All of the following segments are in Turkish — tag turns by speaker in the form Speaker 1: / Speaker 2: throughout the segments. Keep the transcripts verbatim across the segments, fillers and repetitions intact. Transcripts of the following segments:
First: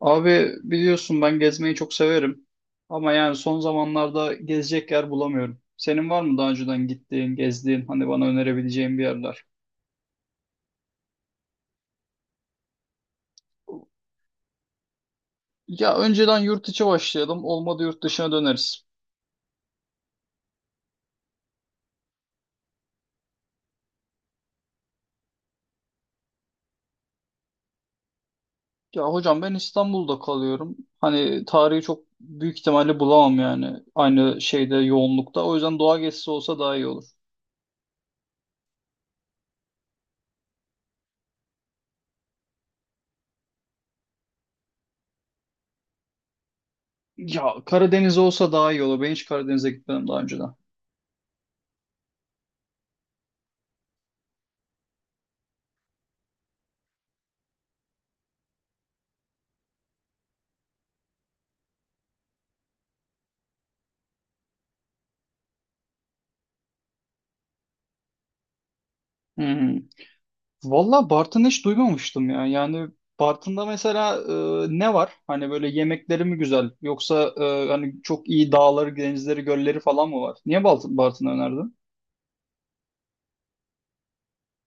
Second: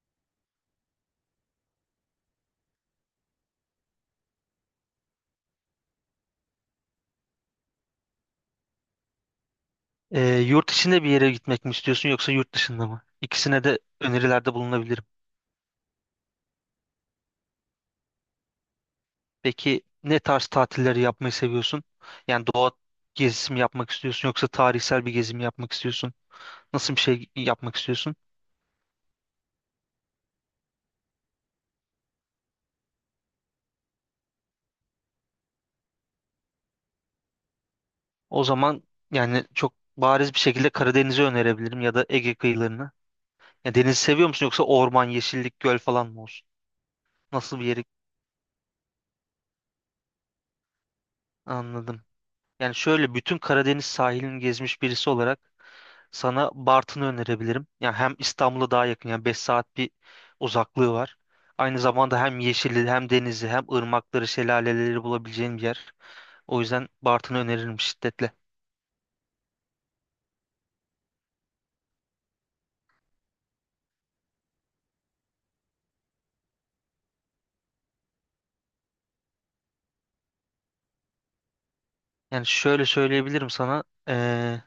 Speaker 1: Abi biliyorsun ben gezmeyi çok severim. Ama yani son zamanlarda gezecek yer bulamıyorum. Senin var mı daha önceden gittiğin, gezdiğin, hani bana önerebileceğin bir yerler?
Speaker 2: Ee, yurt içinde bir yere gitmek mi istiyorsun yoksa yurt dışında mı? İkisine de önerilerde bulunabilirim.
Speaker 1: Ya önceden yurt içi başlayalım. Olmadı yurt dışına döneriz.
Speaker 2: Peki ne tarz tatilleri yapmayı seviyorsun? Yani doğa gezisi mi yapmak istiyorsun yoksa tarihsel bir gezi mi yapmak istiyorsun? Nasıl bir şey yapmak istiyorsun?
Speaker 1: Ya hocam ben İstanbul'da kalıyorum. Hani tarihi çok büyük ihtimalle bulamam yani. Aynı şeyde yoğunlukta. O yüzden doğa gezisi olsa daha iyi olur.
Speaker 2: O zaman yani çok bariz bir şekilde Karadeniz'i önerebilirim ya da Ege kıyılarını. Ya denizi seviyor musun yoksa orman, yeşillik, göl falan mı olsun?
Speaker 1: Ya
Speaker 2: Nasıl bir yeri
Speaker 1: Karadeniz olsa daha iyi olur. Ben hiç Karadeniz'e gitmedim daha önceden.
Speaker 2: anladım. Yani şöyle bütün Karadeniz sahilini gezmiş birisi olarak sana Bartın'ı önerebilirim. Yani hem İstanbul'a daha yakın, yani beş saat bir uzaklığı var. Aynı zamanda hem yeşili hem denizi hem ırmakları şelaleleri bulabileceğin bir yer. O yüzden Bartın'ı öneririm şiddetle.
Speaker 1: Hmm. Valla Bartın'ı hiç duymamıştım ya. Yani Bartın'da mesela e, ne var? Hani böyle yemekleri mi güzel? Yoksa e, hani çok iyi dağları, denizleri, gölleri falan mı var? Niye Balt- Bartın'ı önerdin?
Speaker 2: Yani şöyle söyleyebilirim sana. eee,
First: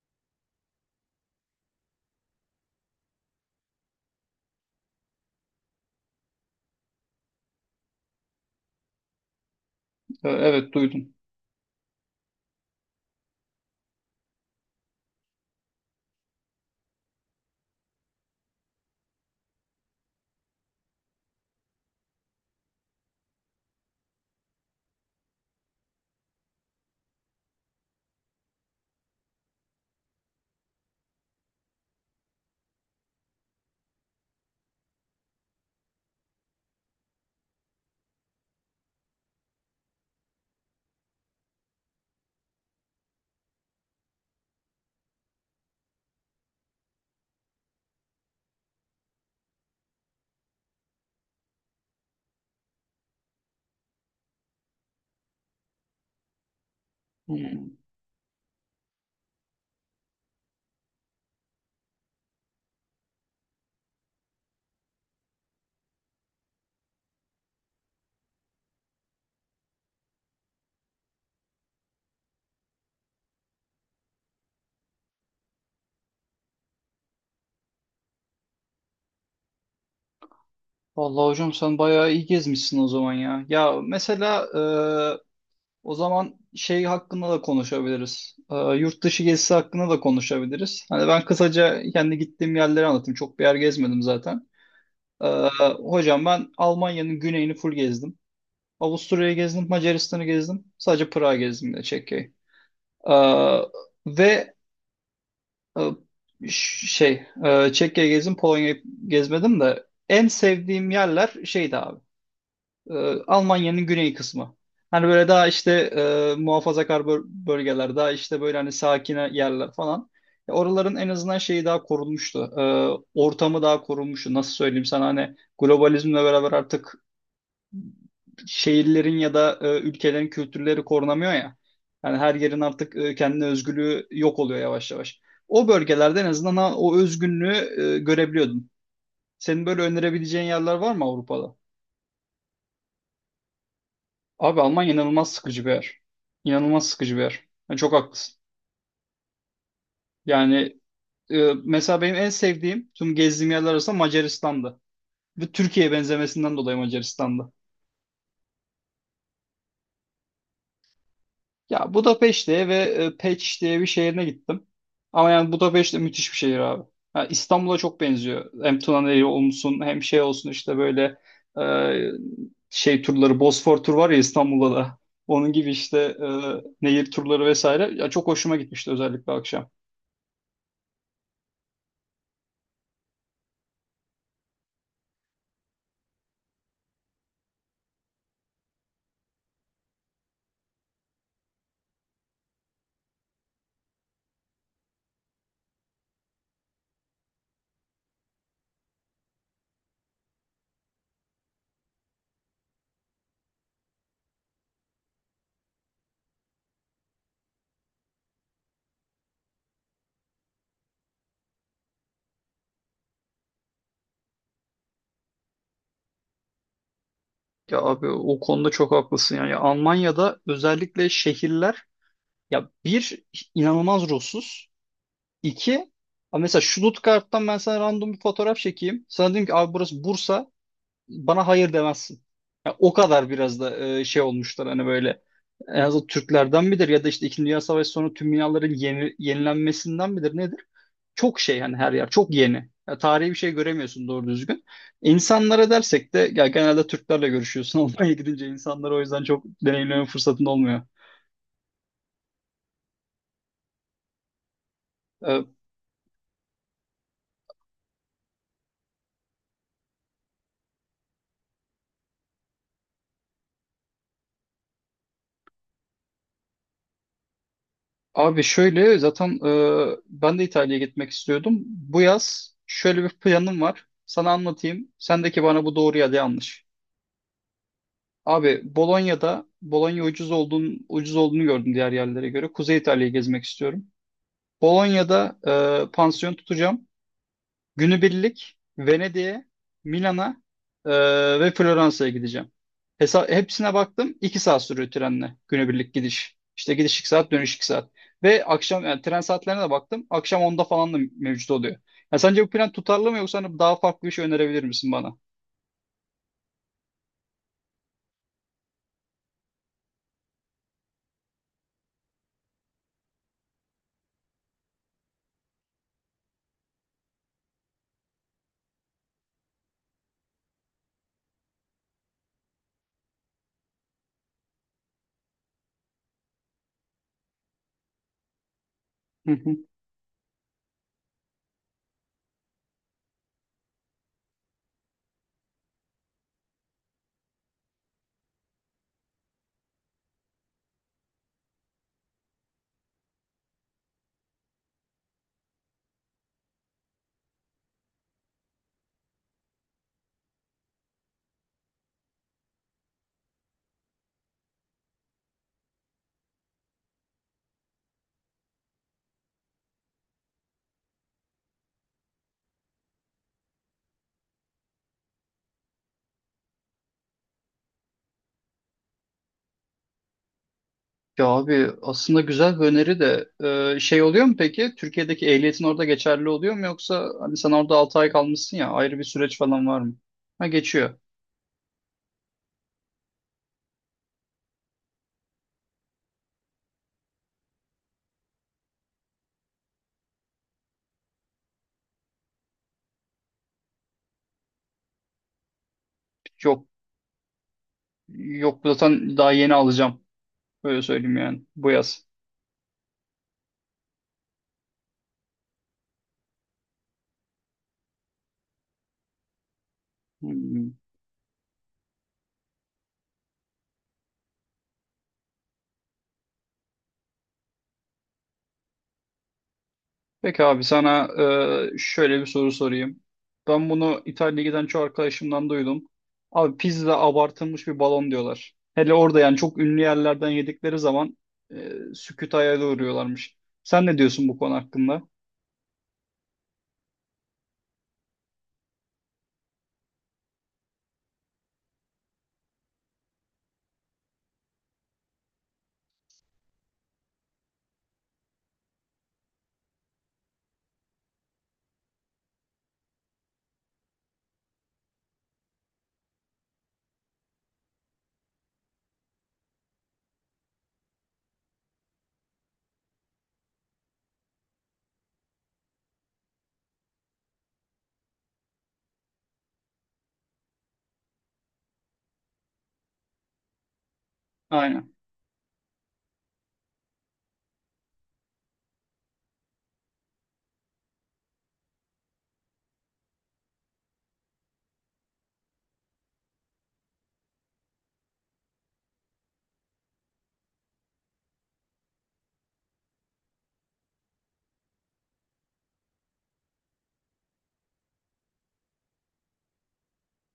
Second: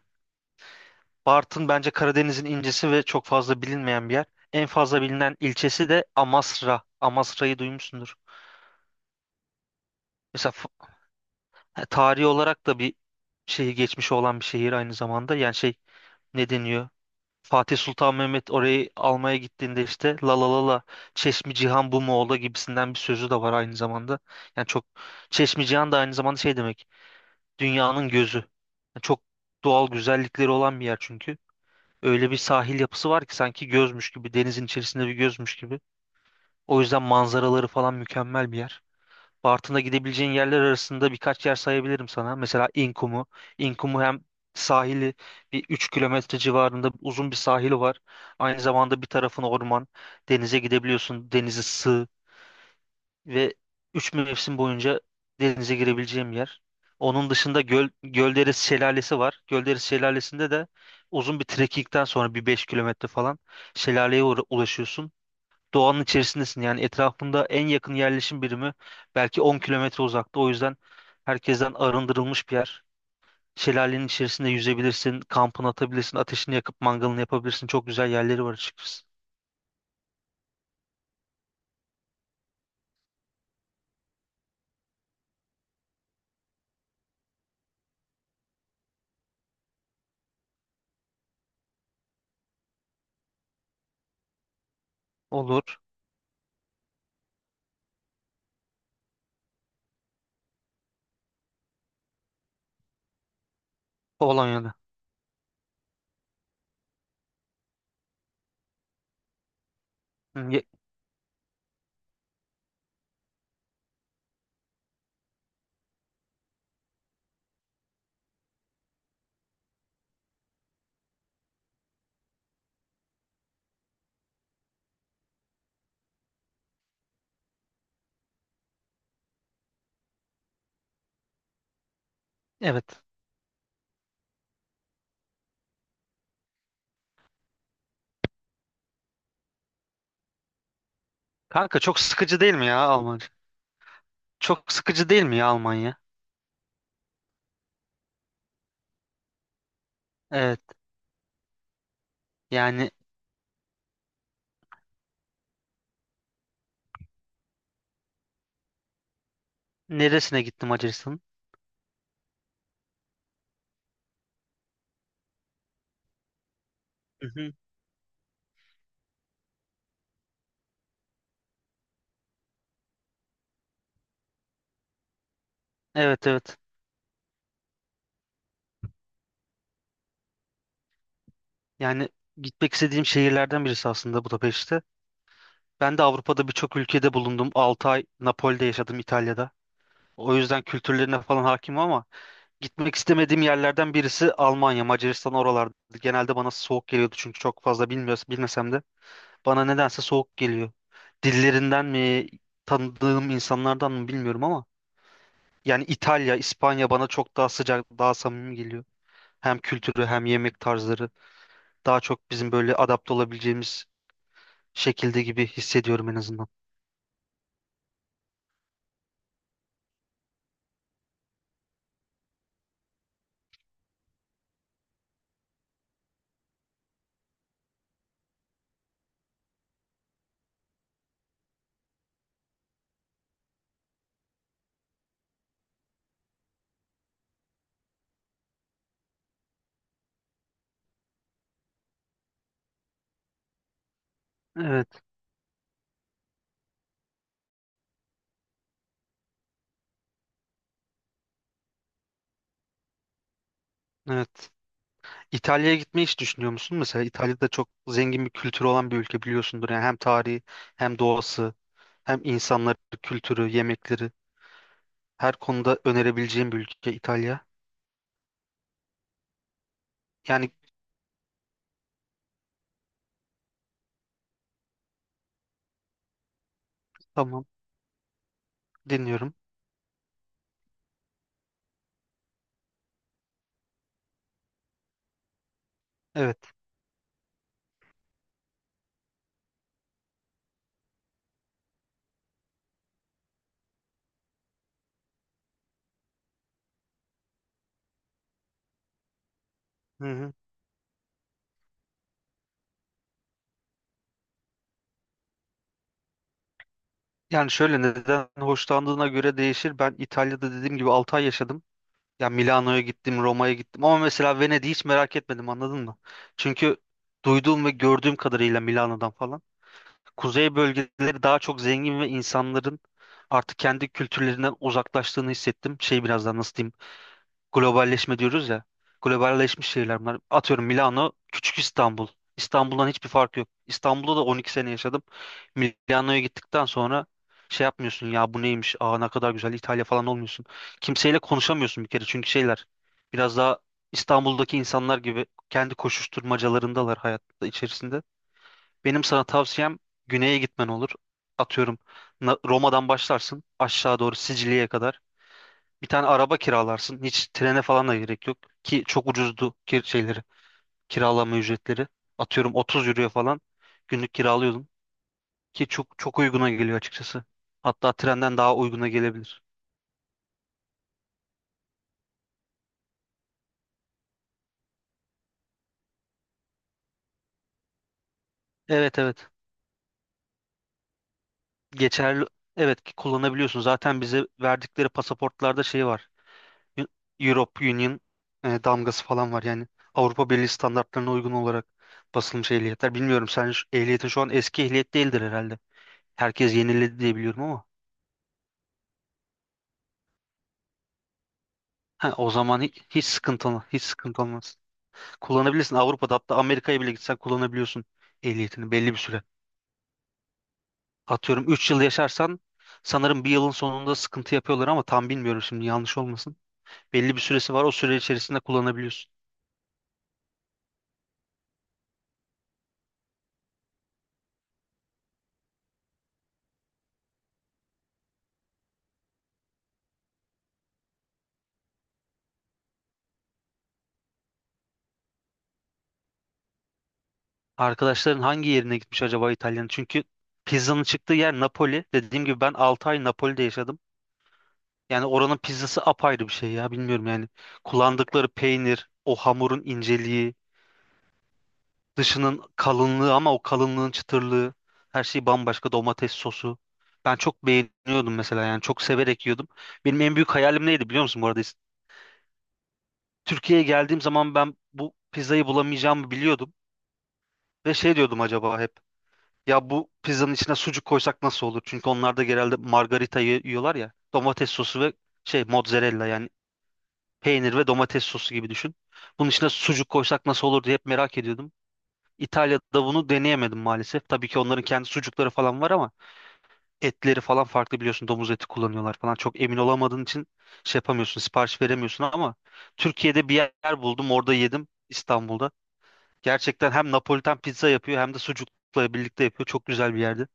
Speaker 2: Bartın bence Karadeniz'in incisi ve çok fazla bilinmeyen bir yer. En fazla bilinen ilçesi de Amasra. Amasra'yı duymuşsundur.
Speaker 1: E,
Speaker 2: Mesela f-
Speaker 1: evet duydum.
Speaker 2: tarihi olarak da bir şeyi geçmiş olan bir şehir aynı zamanda. Yani şey, ne deniyor? Fatih Sultan Mehmet orayı almaya gittiğinde işte la la la la, Çeşmi Cihan bu mu ola gibisinden bir sözü de var aynı zamanda. Yani çok, Çeşmi Cihan da aynı zamanda şey demek, dünyanın gözü. Yani çok doğal güzellikleri olan bir yer çünkü. Öyle bir sahil yapısı var ki sanki gözmüş gibi, denizin içerisinde bir gözmüş gibi. O yüzden manzaraları falan mükemmel bir yer. Bartın'da gidebileceğin yerler arasında birkaç yer sayabilirim sana. Mesela İnkumu. İnkumu hem sahili, bir üç kilometre civarında uzun bir sahili var. Aynı zamanda bir tarafın orman. Denize gidebiliyorsun. Denizi sığ ve üç mevsim boyunca denize girebileceğim yer. Onun dışında
Speaker 1: Hmm.
Speaker 2: göl, Gölderesi Şelalesi var. Gölderesi Şelalesi'nde de uzun bir trekkingden sonra bir beş kilometre falan şelaleye uğra- ulaşıyorsun, doğanın içerisindesin. Yani etrafında en yakın yerleşim birimi belki on kilometre uzakta. O yüzden herkesten arındırılmış bir yer. Şelalenin içerisinde yüzebilirsin, kampını atabilirsin, ateşini yakıp mangalını yapabilirsin. Çok güzel yerleri var açıkçası.
Speaker 1: Vallahi hocam sen bayağı iyi gezmişsin o zaman ya. Ya mesela e, o zaman şey hakkında da konuşabiliriz. E, yurt dışı gezisi hakkında da konuşabiliriz. Hani ben kısaca kendi gittiğim yerleri anlatayım. Çok bir yer gezmedim zaten. E,
Speaker 2: Olur.
Speaker 1: Hocam ben Almanya'nın güneyini full gezdim. Avusturya'yı gezdim, Macaristan'ı gezdim. Sadece Prag'ı gezdim de Çekya'yı. Ee, ve
Speaker 2: Polonya'da.
Speaker 1: e, ş- şey, e, Çekya'yı gezdim, Polonya'yı gezmedim de en
Speaker 2: Hı, ye-
Speaker 1: sevdiğim yerler şeydi abi. e, Almanya'nın güney kısmı. Hani böyle daha işte e, muhafazakar böl- bölgeler, daha işte böyle hani sakin yerler falan. E, Oraların en azından şeyi daha korunmuştu. E, ortamı daha korunmuştu. Nasıl söyleyeyim sana hani globalizmle beraber artık şehirlerin ya da e, ülkelerin kültürleri korunamıyor ya. Yani her yerin artık
Speaker 2: Evet.
Speaker 1: e, kendine özgürlüğü yok oluyor yavaş yavaş. O bölgelerde en azından ha- o özgünlüğü e, görebiliyordum. Senin böyle önerebileceğin yerler var mı Avrupa'da?
Speaker 2: Kanka çok sıkıcı değil mi ya Almanya?
Speaker 1: Abi
Speaker 2: Çok
Speaker 1: Almanya
Speaker 2: sıkıcı değil
Speaker 1: inanılmaz
Speaker 2: mi ya
Speaker 1: sıkıcı bir
Speaker 2: Almanya?
Speaker 1: yer. İnanılmaz sıkıcı bir yer. Yani çok haklısın.
Speaker 2: Evet.
Speaker 1: Yani e, mesela benim en
Speaker 2: Yani
Speaker 1: sevdiğim tüm gezdiğim yerler arasında Macaristan'dı. Ve Türkiye'ye benzemesinden dolayı Macaristan'dı.
Speaker 2: neresine gittim Macaristan'ın?
Speaker 1: Ya Budapeşte'ye ve e, Peç diye bir şehrine gittim. Ama yani Budapeşte de müthiş bir şehir abi. Ha,
Speaker 2: Hı hı.
Speaker 1: İstanbul'a çok benziyor. Hem Tuna'yı olsun hem şey olsun işte böyle e, şey turları Bosfor tur var ya İstanbul'da da. Onun gibi işte
Speaker 2: Evet,
Speaker 1: e,
Speaker 2: evet.
Speaker 1: nehir turları vesaire. Ya çok hoşuma gitmişti özellikle akşam.
Speaker 2: Yani gitmek istediğim şehirlerden birisi aslında Budapeşte. Ben de Avrupa'da birçok ülkede bulundum. altı ay Napoli'de yaşadım İtalya'da. O yüzden kültürlerine falan hakimim, ama gitmek istemediğim yerlerden birisi Almanya, Macaristan, oralardı. Genelde bana soğuk geliyordu çünkü çok fazla bilmiyoruz, bilmesem de. Bana nedense soğuk geliyor. Dillerinden mi, tanıdığım insanlardan mı bilmiyorum ama yani İtalya, İspanya bana çok daha sıcak, daha samimi geliyor. Hem kültürü hem yemek tarzları daha çok bizim böyle adapte olabileceğimiz şekilde gibi hissediyorum en azından.
Speaker 1: Ya abi o konuda çok haklısın yani. Ya Almanya'da özellikle şehirler ya bir inanılmaz ruhsuz. İki, ama mesela Stuttgart'tan ben sana random bir fotoğraf çekeyim. Sana diyeyim ki abi burası Bursa. Bana hayır demezsin. Ya o kadar biraz da e, şey olmuşlar hani böyle en azından Türklerden midir ya da işte İkinci Dünya Savaşı sonu tüm binaların yeni, yenilenmesinden midir nedir? Çok şey hani her yer çok yeni. Ya tarihi bir şey göremiyorsun doğru düzgün.
Speaker 2: Evet,
Speaker 1: İnsanlara dersek de ya genelde Türklerle görüşüyorsun. Almanya'ya gidince insanlar o yüzden çok deneyimleme fırsatın olmuyor.
Speaker 2: evet.
Speaker 1: Ee,
Speaker 2: İtalya'ya gitmeyi hiç düşünüyor musun? Mesela İtalya'da çok zengin bir kültürü olan bir ülke biliyorsundur. Yani hem tarihi hem doğası hem insanları, kültürü, yemekleri, her konuda önerebileceğim bir ülke İtalya.
Speaker 1: Abi şöyle zaten e, ben de
Speaker 2: Yani
Speaker 1: İtalya'ya gitmek istiyordum. Bu yaz şöyle bir planım var. Sana anlatayım. Sen ki bana bu doğru ya da yanlış.
Speaker 2: tamam,
Speaker 1: Abi
Speaker 2: dinliyorum.
Speaker 1: Bolonya'da Bolonya ucuz olduğunu, ucuz olduğunu gördüm diğer yerlere göre. Kuzey İtalya'yı gezmek istiyorum. Bolonya'da e, pansiyon
Speaker 2: Evet.
Speaker 1: tutacağım. Günübirlik Venedik'e, Milan'a e, ve Floransa'ya gideceğim. Hesa hepsine baktım. İki saat sürüyor trenle günübirlik gidiş. İşte gidiş iki saat, dönüş iki saat. Ve akşam yani tren saatlerine de
Speaker 2: Hı
Speaker 1: baktım.
Speaker 2: hı.
Speaker 1: Akşam onda falan da mevcut oluyor. Ya sence bu plan tutarlı mı yoksa hani daha farklı bir şey önerebilir misin bana?
Speaker 2: Yani şöyle, neden hoşlandığına göre değişir. Ben İtalya'da dediğim gibi altı ay yaşadım. Ya Milano'ya gittim, Roma'ya gittim ama mesela Venedik'i hiç merak etmedim, anladın mı? Çünkü duyduğum ve gördüğüm kadarıyla Milano'dan falan, kuzey bölgeleri daha çok zengin ve insanların artık kendi kültürlerinden uzaklaştığını hissettim. Şey, birazdan nasıl diyeyim? Globalleşme diyoruz ya.
Speaker 1: Hı hı.
Speaker 2: Globalleşmiş şehirler bunlar. Atıyorum Milano, küçük İstanbul. İstanbul'dan hiçbir fark yok. İstanbul'da da on iki sene yaşadım. Milano'ya gittikten sonra şey yapmıyorsun ya, bu neymiş? Aa, ne kadar güzel İtalya falan olmuyorsun. Kimseyle konuşamıyorsun bir kere, çünkü şeyler biraz daha, İstanbul'daki insanlar gibi kendi koşuşturmacalarındalar hayatta içerisinde. Benim sana tavsiyem güneye gitmen olur. Atıyorum Na- Roma'dan başlarsın aşağı doğru Sicilya'ya kadar. Bir tane araba kiralarsın. Hiç trene falan da gerek yok. Ki çok ucuzdu kir şeyleri, kiralama ücretleri. Atıyorum otuz euroya falan günlük kiralıyordum. Ki çok çok uyguna geliyor açıkçası. Hatta trenden daha uyguna gelebilir.
Speaker 1: Ya abi aslında güzel bir öneri de e, şey oluyor mu peki? Türkiye'deki ehliyetin orada geçerli oluyor mu yoksa hani sen orada altı ay kalmışsın ya
Speaker 2: Evet,
Speaker 1: ayrı bir
Speaker 2: evet.
Speaker 1: süreç falan var mı? Ha geçiyor.
Speaker 2: Geçerli. Evet ki kullanabiliyorsun. Zaten bize verdikleri pasaportlarda şey var. Eu- Europe Union e, damgası falan var. Yani Avrupa Birliği standartlarına uygun olarak basılmış ehliyetler. Bilmiyorum, sen şu- ehliyetin şu an eski ehliyet değildir herhalde. Herkes
Speaker 1: Yok
Speaker 2: yeniledi diye biliyorum ama.
Speaker 1: Yok zaten daha yeni alacağım. Öyle söyleyeyim yani bu yaz.
Speaker 2: Ha, o zaman hiç, hiç sıkıntı olmaz. Hiç sıkıntı olmaz. Kullanabilirsin. Avrupa'da, hatta Amerika'ya bile gitsen kullanabiliyorsun ehliyetini belli bir süre.
Speaker 1: Hmm.
Speaker 2: Atıyorum üç yıl yaşarsan sanırım bir yılın sonunda sıkıntı yapıyorlar ama tam bilmiyorum, şimdi yanlış olmasın. Belli bir süresi var. O süre içerisinde kullanabiliyorsun.
Speaker 1: Peki abi sana e, şöyle bir soru sorayım. Ben bunu İtalya'ya giden çoğu arkadaşımdan duydum. Abi pizza abartılmış bir balon diyorlar. Hele orada yani çok ünlü yerlerden yedikleri zaman e, sükût hayale uğruyorlarmış. Sen ne diyorsun bu konu hakkında?
Speaker 2: Arkadaşların hangi yerine gitmiş acaba İtalya'nın? Çünkü pizzanın çıktığı yer Napoli. Dediğim gibi ben altı ay Napoli'de yaşadım. Yani oranın pizzası apayrı bir şey ya, bilmiyorum yani. Kullandıkları peynir, o hamurun inceliği, dışının kalınlığı ama o kalınlığın çıtırlığı, her şey bambaşka, domates sosu. Ben çok beğeniyordum mesela, yani çok severek yiyordum. Benim en büyük hayalim neydi biliyor musun bu arada? Türkiye'ye geldiğim zaman ben bu pizzayı bulamayacağımı biliyordum. Ve şey diyordum acaba hep. Ya bu pizzanın içine sucuk koysak nasıl olur? Çünkü onlar da genelde margarita yi- yiyorlar ya. Domates sosu ve
Speaker 1: Aynen.
Speaker 2: şey, mozzarella, yani peynir ve domates sosu gibi düşün. Bunun içine sucuk koysak nasıl olur diye hep merak ediyordum. İtalya'da bunu deneyemedim maalesef. Tabii ki onların kendi sucukları falan var ama etleri falan farklı biliyorsun. Domuz eti kullanıyorlar falan. Çok emin olamadığın için şey yapamıyorsun, sipariş veremiyorsun, ama Türkiye'de bir yer buldum. Orada yedim, İstanbul'da. Gerçekten hem Napolitan pizza yapıyor hem de sucukla birlikte yapıyor. Çok güzel bir yerde.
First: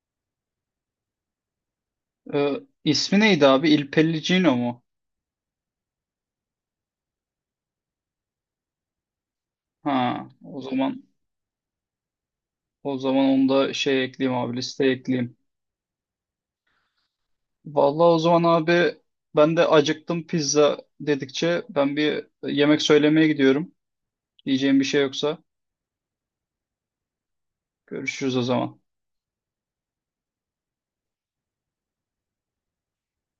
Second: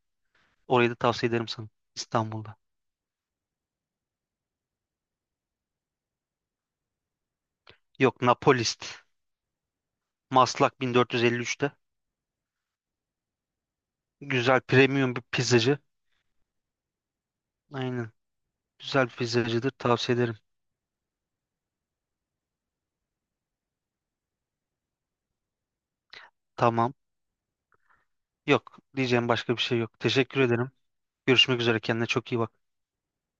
Speaker 2: Orayı da tavsiye ederim sana.
Speaker 1: E,
Speaker 2: İstanbul'da.
Speaker 1: ismi neydi abi? Il Pellicino mu?
Speaker 2: Yok, Napolist.
Speaker 1: Ha, o
Speaker 2: Maslak
Speaker 1: zaman
Speaker 2: bin dört yüz elli üçte.
Speaker 1: o zaman onu da şey ekleyeyim abi
Speaker 2: Güzel
Speaker 1: listeye
Speaker 2: premium bir
Speaker 1: ekleyeyim.
Speaker 2: pizzacı.
Speaker 1: Vallahi
Speaker 2: Aynen.
Speaker 1: o zaman abi
Speaker 2: Güzel bir
Speaker 1: ben de
Speaker 2: pizzacıdır. Tavsiye
Speaker 1: acıktım
Speaker 2: ederim.
Speaker 1: pizza dedikçe ben bir yemek söylemeye gidiyorum. Diyeceğim bir şey yoksa
Speaker 2: Tamam.
Speaker 1: görüşürüz o
Speaker 2: Yok.
Speaker 1: zaman.
Speaker 2: Diyeceğim başka bir şey yok. Teşekkür ederim. Görüşmek üzere. Kendine çok iyi bak.